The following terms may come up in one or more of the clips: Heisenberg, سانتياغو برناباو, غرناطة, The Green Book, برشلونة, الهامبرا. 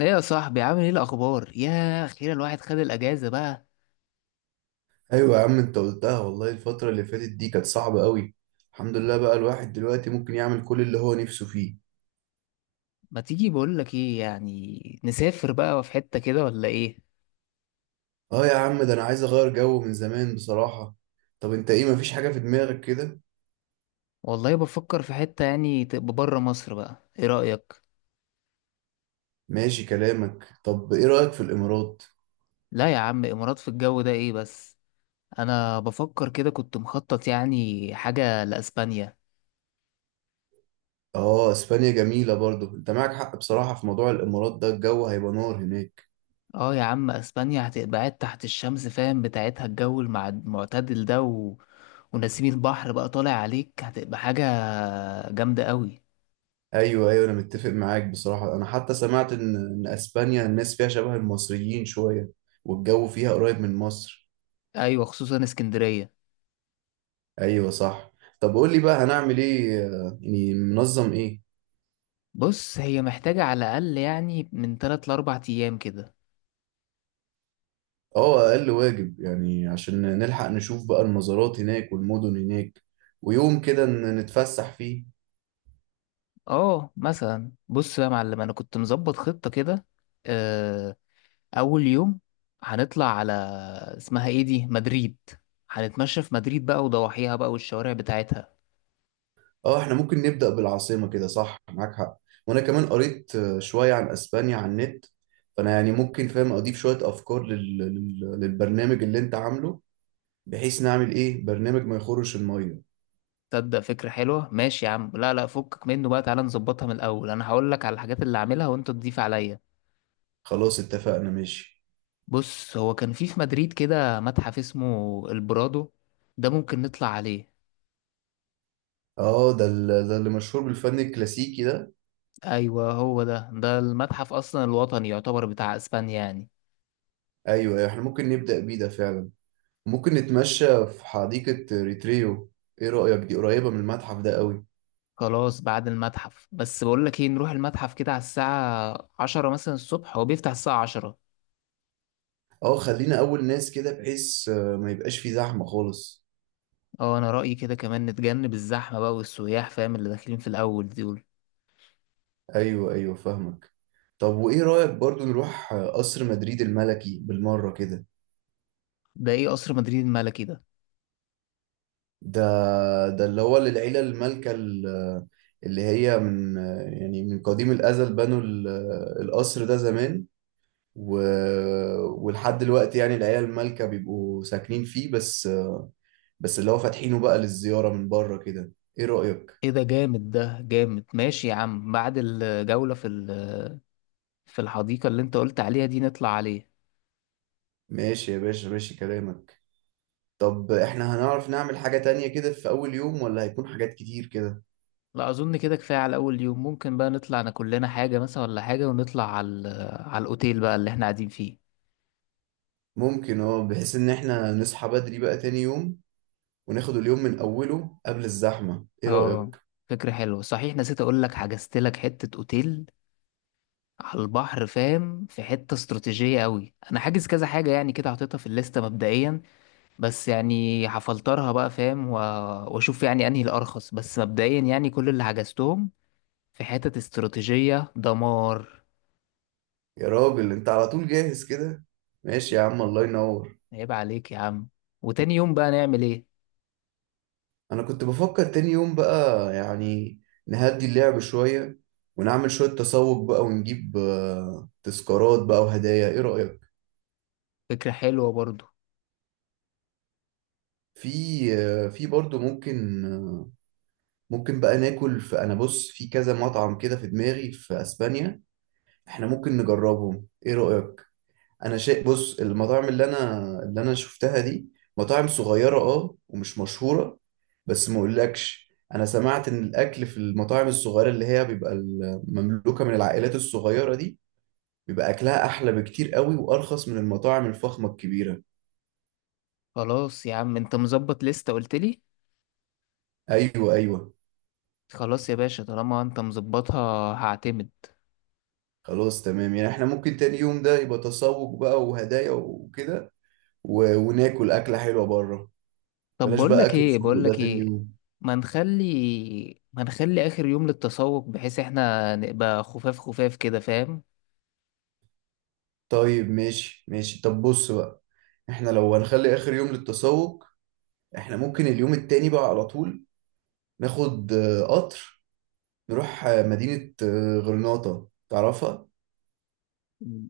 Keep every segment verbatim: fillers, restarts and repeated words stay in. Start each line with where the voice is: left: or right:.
left: ايه يا صاحبي، عامل ايه الاخبار؟ يا اخيرا الواحد خد الاجازه بقى.
right: ايوه يا عم، انت قلتها والله، الفترة اللي فاتت دي كانت صعبة قوي. الحمد لله بقى، الواحد دلوقتي ممكن يعمل كل اللي هو نفسه فيه.
left: ما تيجي بقول لك ايه، يعني نسافر بقى في حته كده ولا ايه؟
right: اه يا عم، ده انا عايز اغير جو من زمان بصراحة. طب انت ايه، مفيش حاجة في دماغك كده؟
left: والله بفكر في حته يعني تبقى بره مصر بقى، ايه رايك؟
right: ماشي كلامك، طب ايه رأيك في الامارات؟
left: لا يا عم، امارات في الجو ده ايه بس. انا بفكر كده، كنت مخطط يعني حاجه لاسبانيا.
right: اه، اسبانيا جميلة برضو، انت معاك حق بصراحة. في موضوع الامارات ده الجو هيبقى نار هناك.
left: اه يا عم اسبانيا، هتبقى قاعد تحت الشمس فاهم بتاعتها، الجو المع- المعتدل ده و... ونسيم البحر بقى طالع عليك، هتبقى حاجه جامده قوي.
right: ايوه ايوه، انا متفق معاك بصراحة، انا حتى سمعت ان ان اسبانيا الناس فيها شبه المصريين شوية، والجو فيها قريب من مصر.
left: ايوه خصوصا اسكندريه.
right: ايوه صح. طب قول لي بقى، هنعمل ايه آه، يعني منظم ايه؟
left: بص هي محتاجة على الأقل يعني من تلات لأربع أيام كده.
right: اه، اقل واجب يعني، عشان نلحق نشوف بقى المزارات هناك والمدن هناك. ويوم كده ن- نتفسح فيه.
left: اه مثلا بص بقى يا معلم، أنا كنت مظبط خطة كده. آه، أول يوم هنطلع على، اسمها ايه دي؟ مدريد. هنتمشى في مدريد بقى وضواحيها بقى والشوارع بتاعتها.
right: اه، احنا ممكن نبدأ بالعاصمة كده، صح معاك حق. وانا كمان قريت آه، شوية عن اسبانيا على النت، فانا يعني ممكن فاهم اضيف شوية افكار لل... لل... للبرنامج اللي انت عامله، بحيث نعمل ايه، برنامج ما يخرش المية.
left: تصدق فكرة حلوة، ماشي يا عم. لا لا، فكك منه بقى، تعالى نظبطها من الأول. أنا هقول لك على الحاجات اللي هعملها وأنت تضيف عليا.
right: خلاص اتفقنا ماشي.
left: بص هو كان في في مدريد كده متحف اسمه البرادو، ده ممكن نطلع عليه.
right: اه، ده, ال... ده اللي مشهور بالفن الكلاسيكي ده.
left: ايوه هو ده، ده المتحف اصلا الوطني يعتبر بتاع اسبانيا يعني.
right: ايوه أيوة، احنا ممكن نبدأ بيه ده فعلا. ممكن نتمشى في حديقة ريتريو، ايه رأيك؟ دي قريبة من المتحف ده قوي.
left: خلاص بعد المتحف، بس بقول لك ايه، نروح المتحف كده على الساعة عشرة مثلا الصبح، هو بيفتح الساعة عشرة.
right: اه، خلينا اول ناس كده بحيث آه، ما يبقاش في زحمة خالص.
left: اه انا رأيي كده، كمان نتجنب الزحمة بقى والسياح فاهم اللي داخلين في الاول دول.
right: ايوه ايوه، فاهمك. طب وايه رأيك برضو نروح آه، قصر مدريد الملكي بالمرة كده؟
left: ده ايه قصر مدريد الملكي ده؟
right: ده ده اللي هو للعيلة المالكة، ال- آه، اللي هي من آه، يعني من قديم الأزل، بنوا ال- آه، القصر ده زمان. و... ولحد دلوقتي يعني العيلة المالكة بيبقوا ساكنين فيه، بس بس اللي هو فاتحينه بقى للزيارة من بره كده. ايه رأيك؟
left: ايه ده جامد، ده جامد. ماشي يا عم، بعد الجولة في ال- في الحديقة اللي انت قلت عليها دي، نطلع عليه.
right: ماشي يا باشا، ماشي كلامك. طب احنا هنعرف نعمل حاجة تانية كده في أول يوم، ولا هيكون حاجات كتير كده؟
left: لا اظن كده كفاية على اول يوم، ممكن بقى نطلع ناكل لنا حاجة مثلا ولا حاجة ونطلع على ال- على الاوتيل بقى اللي احنا قاعدين فيه.
right: ممكن، اه، بحيث ان احنا نصحى بدري بقى تاني يوم، وناخد اليوم من أوله قبل الزحمة. ايه
left: اه
right: رأيك؟
left: فكرة حلوة، صحيح نسيت اقول لك، حجزت لك حتة اوتيل على البحر فاهم، في حتة استراتيجية قوي. انا حاجز كذا حاجة يعني كده، حاططها في الليستة مبدئيا، بس يعني هفلترها بقى فاهم و- واشوف يعني انهي الارخص. بس مبدئيا يعني كل اللي حجزتهم في حتة استراتيجية دمار.
right: يا راجل، انت على طول جاهز كده. ماشي يا عم، الله ينور.
left: عيب عليك يا عم. وتاني يوم بقى نعمل ايه؟
right: انا كنت بفكر تاني يوم بقى، يعني نهدي اللعب شوية، ونعمل شوية تسوق بقى ونجيب آه، تذكارات بقى وهدايا. ايه رأيك؟
left: فكرة حلوة برضو.
right: في في برضه ممكن ممكن بقى ناكل في، انا بص، في كذا مطعم كده في دماغي في اسبانيا، احنا ممكن نجربهم. ايه رأيك؟ انا شايف، بص، المطاعم اللي انا اللي انا شفتها دي مطاعم صغيرة، اه، ومش مشهورة. بس ما اقولكش، انا سمعت ان الاكل في المطاعم الصغيرة، اللي هي بيبقى ال- مملوكة من العائلات الصغيرة دي، بيبقى اكلها احلى بكتير قوي، وارخص من المطاعم الفخمة الكبيرة.
left: خلاص يا عم انت مظبط لستة قلت لي.
right: ايوه ايوه.
left: خلاص يا باشا، طالما انت مظبطها هعتمد.
right: خلاص تمام، يعني احنا ممكن تاني يوم ده يبقى تسوق بقى وهدايا وكده، و... وناكل أكلة حلوة بره.
left: طب
right: بلاش
left: بقول
right: بقى
left: لك
right: أكل
left: ايه،
right: الفندق
left: بقول لك
right: ده تاني
left: ايه،
right: يوم.
left: ما نخلي ما نخلي اخر يوم للتسوق، بحيث احنا نبقى خفاف خفاف كده فاهم.
right: طيب ماشي ماشي. طب بص بقى، احنا لو هنخلي آخر يوم للتسوق، احنا ممكن اليوم التاني بقى على طول ناخد آه، قطر، نروح آه، مدينة آه، غرناطة، تعرفها؟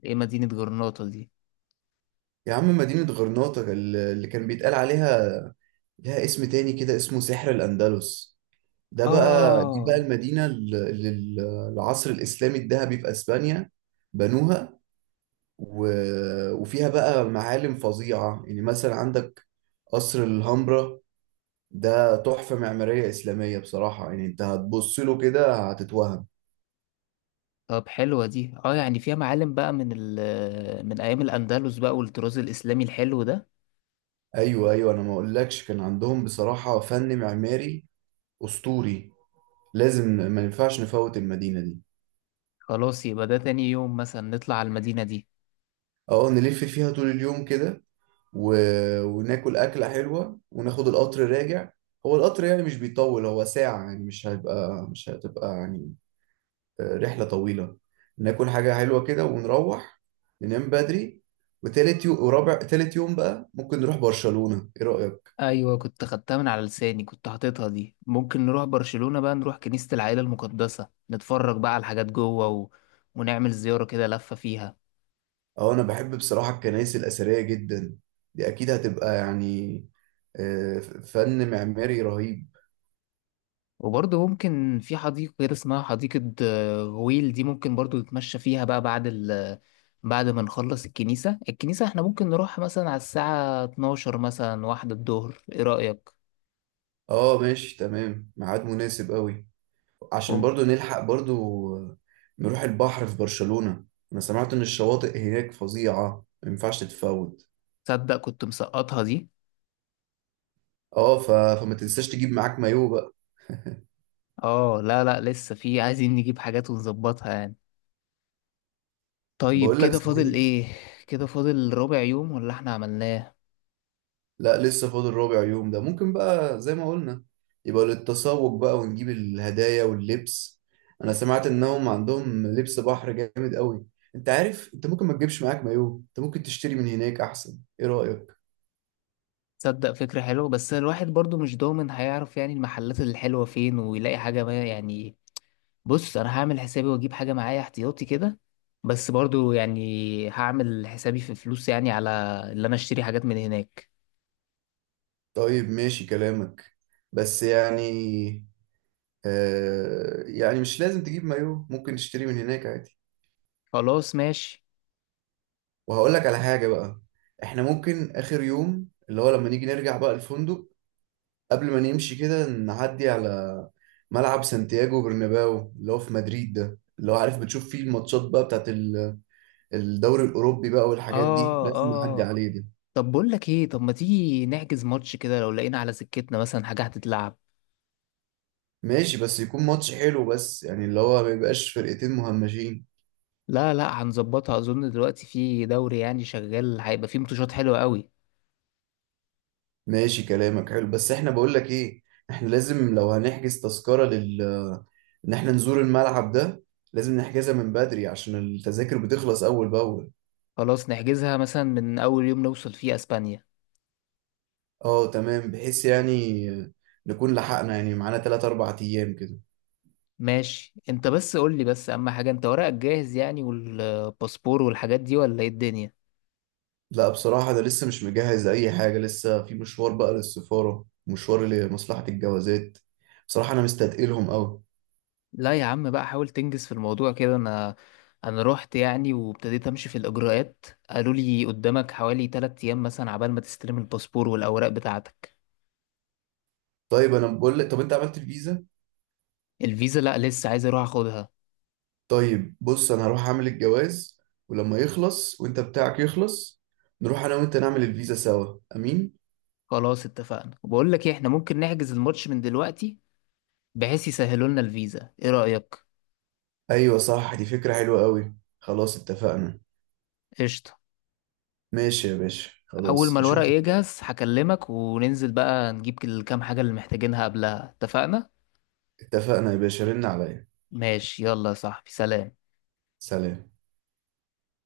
left: ايه مدينة جرناطة دي؟
right: يا عم، مدينة غرناطة، ال- اللي كان بيتقال عليها لها اسم تاني كده، اسمه سحر الأندلس. ده بقى، دي بقى
left: اه
right: المدينة اللي ال- العصر الإسلامي الذهبي في أسبانيا بنوها. و... وفيها بقى معالم فظيعة، يعني مثلا عندك قصر الهامبرا. ده تحفة معمارية إسلامية بصراحة، يعني أنت هتبص له كده هتتوهم.
left: طب حلوة دي، اه يعني فيها معالم بقى من ال من ايام الاندلس بقى والطراز الاسلامي الحلو ده.
right: أيوه أيوه، أنا ما أقولكش كان عندهم بصراحة فن معماري أسطوري. لازم، ما ينفعش نفوت المدينة دي.
left: خلاص يبقى ده تاني يوم مثلا نطلع على المدينة دي.
right: أه، نلف فيها طول اليوم كده، و... وناكل أكلة حلوة وناخد القطر راجع. هو القطر يعني مش بيطول، هو ساعة يعني، مش هيبقى مش هتبقى يعني آه، رحلة طويلة. ناكل حاجة حلوة كده ونروح ننام بدري. وتالت يوم ورابع، تالت يوم بقى ممكن نروح برشلونة، ايه رأيك؟
left: ايوه كنت خدتها من على لساني، كنت حاططها دي. ممكن نروح برشلونة بقى، نروح كنيسة العائلة المقدسة نتفرج بقى على الحاجات جوه و... ونعمل زيارة كده لفة فيها.
right: اه، انا بحب بصراحة الكنائس الأثرية جدا، دي اكيد هتبقى يعني آه، فن معماري رهيب.
left: وبرضه ممكن في حديقة كده اسمها حديقة آه، غويل، دي ممكن برضه نتمشى فيها بقى بعد ال بعد ما نخلص الكنيسة الكنيسة. احنا ممكن نروح مثلا على الساعة اتناشر مثلا، واحدة الظهر، ايه رأيك؟
right: اه ماشي تمام، ميعاد مناسب قوي، عشان
left: و-
right: برضو نلحق برضو نروح البحر في برشلونة. انا سمعت ان الشواطئ هناك فظيعة، ما ينفعش تتفوت.
left: تصدق كنت مسقطها دي.
right: اه، ف... فما تنساش تجيب معاك مايو بقى.
left: اه لا لا، لسه في عايزين نجيب حاجات ونظبطها يعني. طيب
right: بقول لك
left: كده فاضل
right: صحيح.
left: ايه؟ كده فاضل ربع يوم ولا احنا عملناه؟
right: لا لسه فاضل ربع يوم، ده ممكن بقى زي ما قلنا يبقى للتسوق بقى، ونجيب الهدايا واللبس. انا سمعت انهم عندهم لبس بحر جامد قوي. انت عارف، انت ممكن ما تجيبش معاك مايو، انت ممكن تشتري من هناك احسن، ايه رأيك؟
left: تصدق فكرة حلوة، بس الواحد برضو مش ضامن هيعرف يعني المحلات الحلوة فين ويلاقي حاجة ما يعني. بص انا هعمل حسابي واجيب حاجه معايا احتياطي كده. بس برضو يعني هعمل حسابي في فلوس يعني على اللي انا اشتري حاجات من هناك.
right: طيب ماشي كلامك، بس يعني آه، يعني مش لازم تجيب مايو، ممكن تشتري من هناك عادي.
left: خلاص ماشي.
right: وهقول لك على حاجة بقى، احنا ممكن اخر يوم اللي هو لما نيجي نرجع بقى الفندق، قبل ما نمشي كده، نعدي على ملعب سانتياغو برناباو اللي هو في مدريد ده، اللي هو عارف بتشوف فيه الماتشات بقى بتاعت ال- الدوري الأوروبي بقى والحاجات دي،
left: اه
right: لازم نعدي
left: اه.
right: عليه ده.
left: طب بقول لك ايه، طب ما تيجي نحجز ماتش كده لو لقينا على سكتنا مثلا حاجه هتتلعب.
right: ماشي، بس يكون ماتش حلو بس يعني، اللي هو ما يبقاش فرقتين مهمشين.
left: لا لا هنظبطها، اظن دلوقتي في دوري يعني شغال، هيبقى فيه ماتشات حلوه قوي.
right: ماشي كلامك حلو، بس احنا بقول لك ايه، احنا لازم لو هنحجز تذكرة لل ان احنا نزور الملعب ده، لازم نحجزها من بدري عشان التذاكر بتخلص اول باول.
left: خلاص نحجزها مثلا من اول يوم نوصل فيه اسبانيا.
right: اه تمام، بحيث يعني نكون لحقنا، يعني معانا ثلاثة أربعة ايام كده.
left: ماشي، انت بس قول لي، بس اهم حاجه انت ورقك جاهز يعني والباسبور والحاجات دي ولا ايه الدنيا؟
right: لا بصراحة، ده لسه مش مجهز اي حاجة، لسه في مشوار بقى للسفارة، مشوار لمصلحة الجوازات. بصراحة انا مستثقلهم قوي.
left: لا يا عم بقى، حاول تنجز في الموضوع كده. انا انا رحت يعني وابتديت امشي في الاجراءات قالوا لي قدامك حوالي ثلاثة ايام مثلا عبال ما تستلم الباسبور والاوراق بتاعتك.
right: طيب انا بقول لك، طب انت عملت الفيزا؟
left: الفيزا لا، لسه عايز اروح اخدها.
right: طيب بص، انا هروح اعمل الجواز، ولما يخلص وانت بتاعك يخلص، نروح انا وانت نعمل الفيزا سوا امين.
left: خلاص اتفقنا، وبقول لك ايه احنا ممكن نحجز الماتش من دلوقتي، بحيث يسهلوا لنا الفيزا، ايه رأيك؟
right: ايوه صح، دي فكرة حلوة قوي، خلاص اتفقنا.
left: قشطة.
right: ماشي يا باشا،
left: اول ما
right: خلاص
left: الورق
right: اشوفك.
left: يجهز هكلمك وننزل بقى نجيب الكام حاجة اللي محتاجينها قبلها، اتفقنا.
right: اتفقنا يا باشا، رن عليا.
left: ماشي يلا يا صاحبي، سلام.
right: سلام.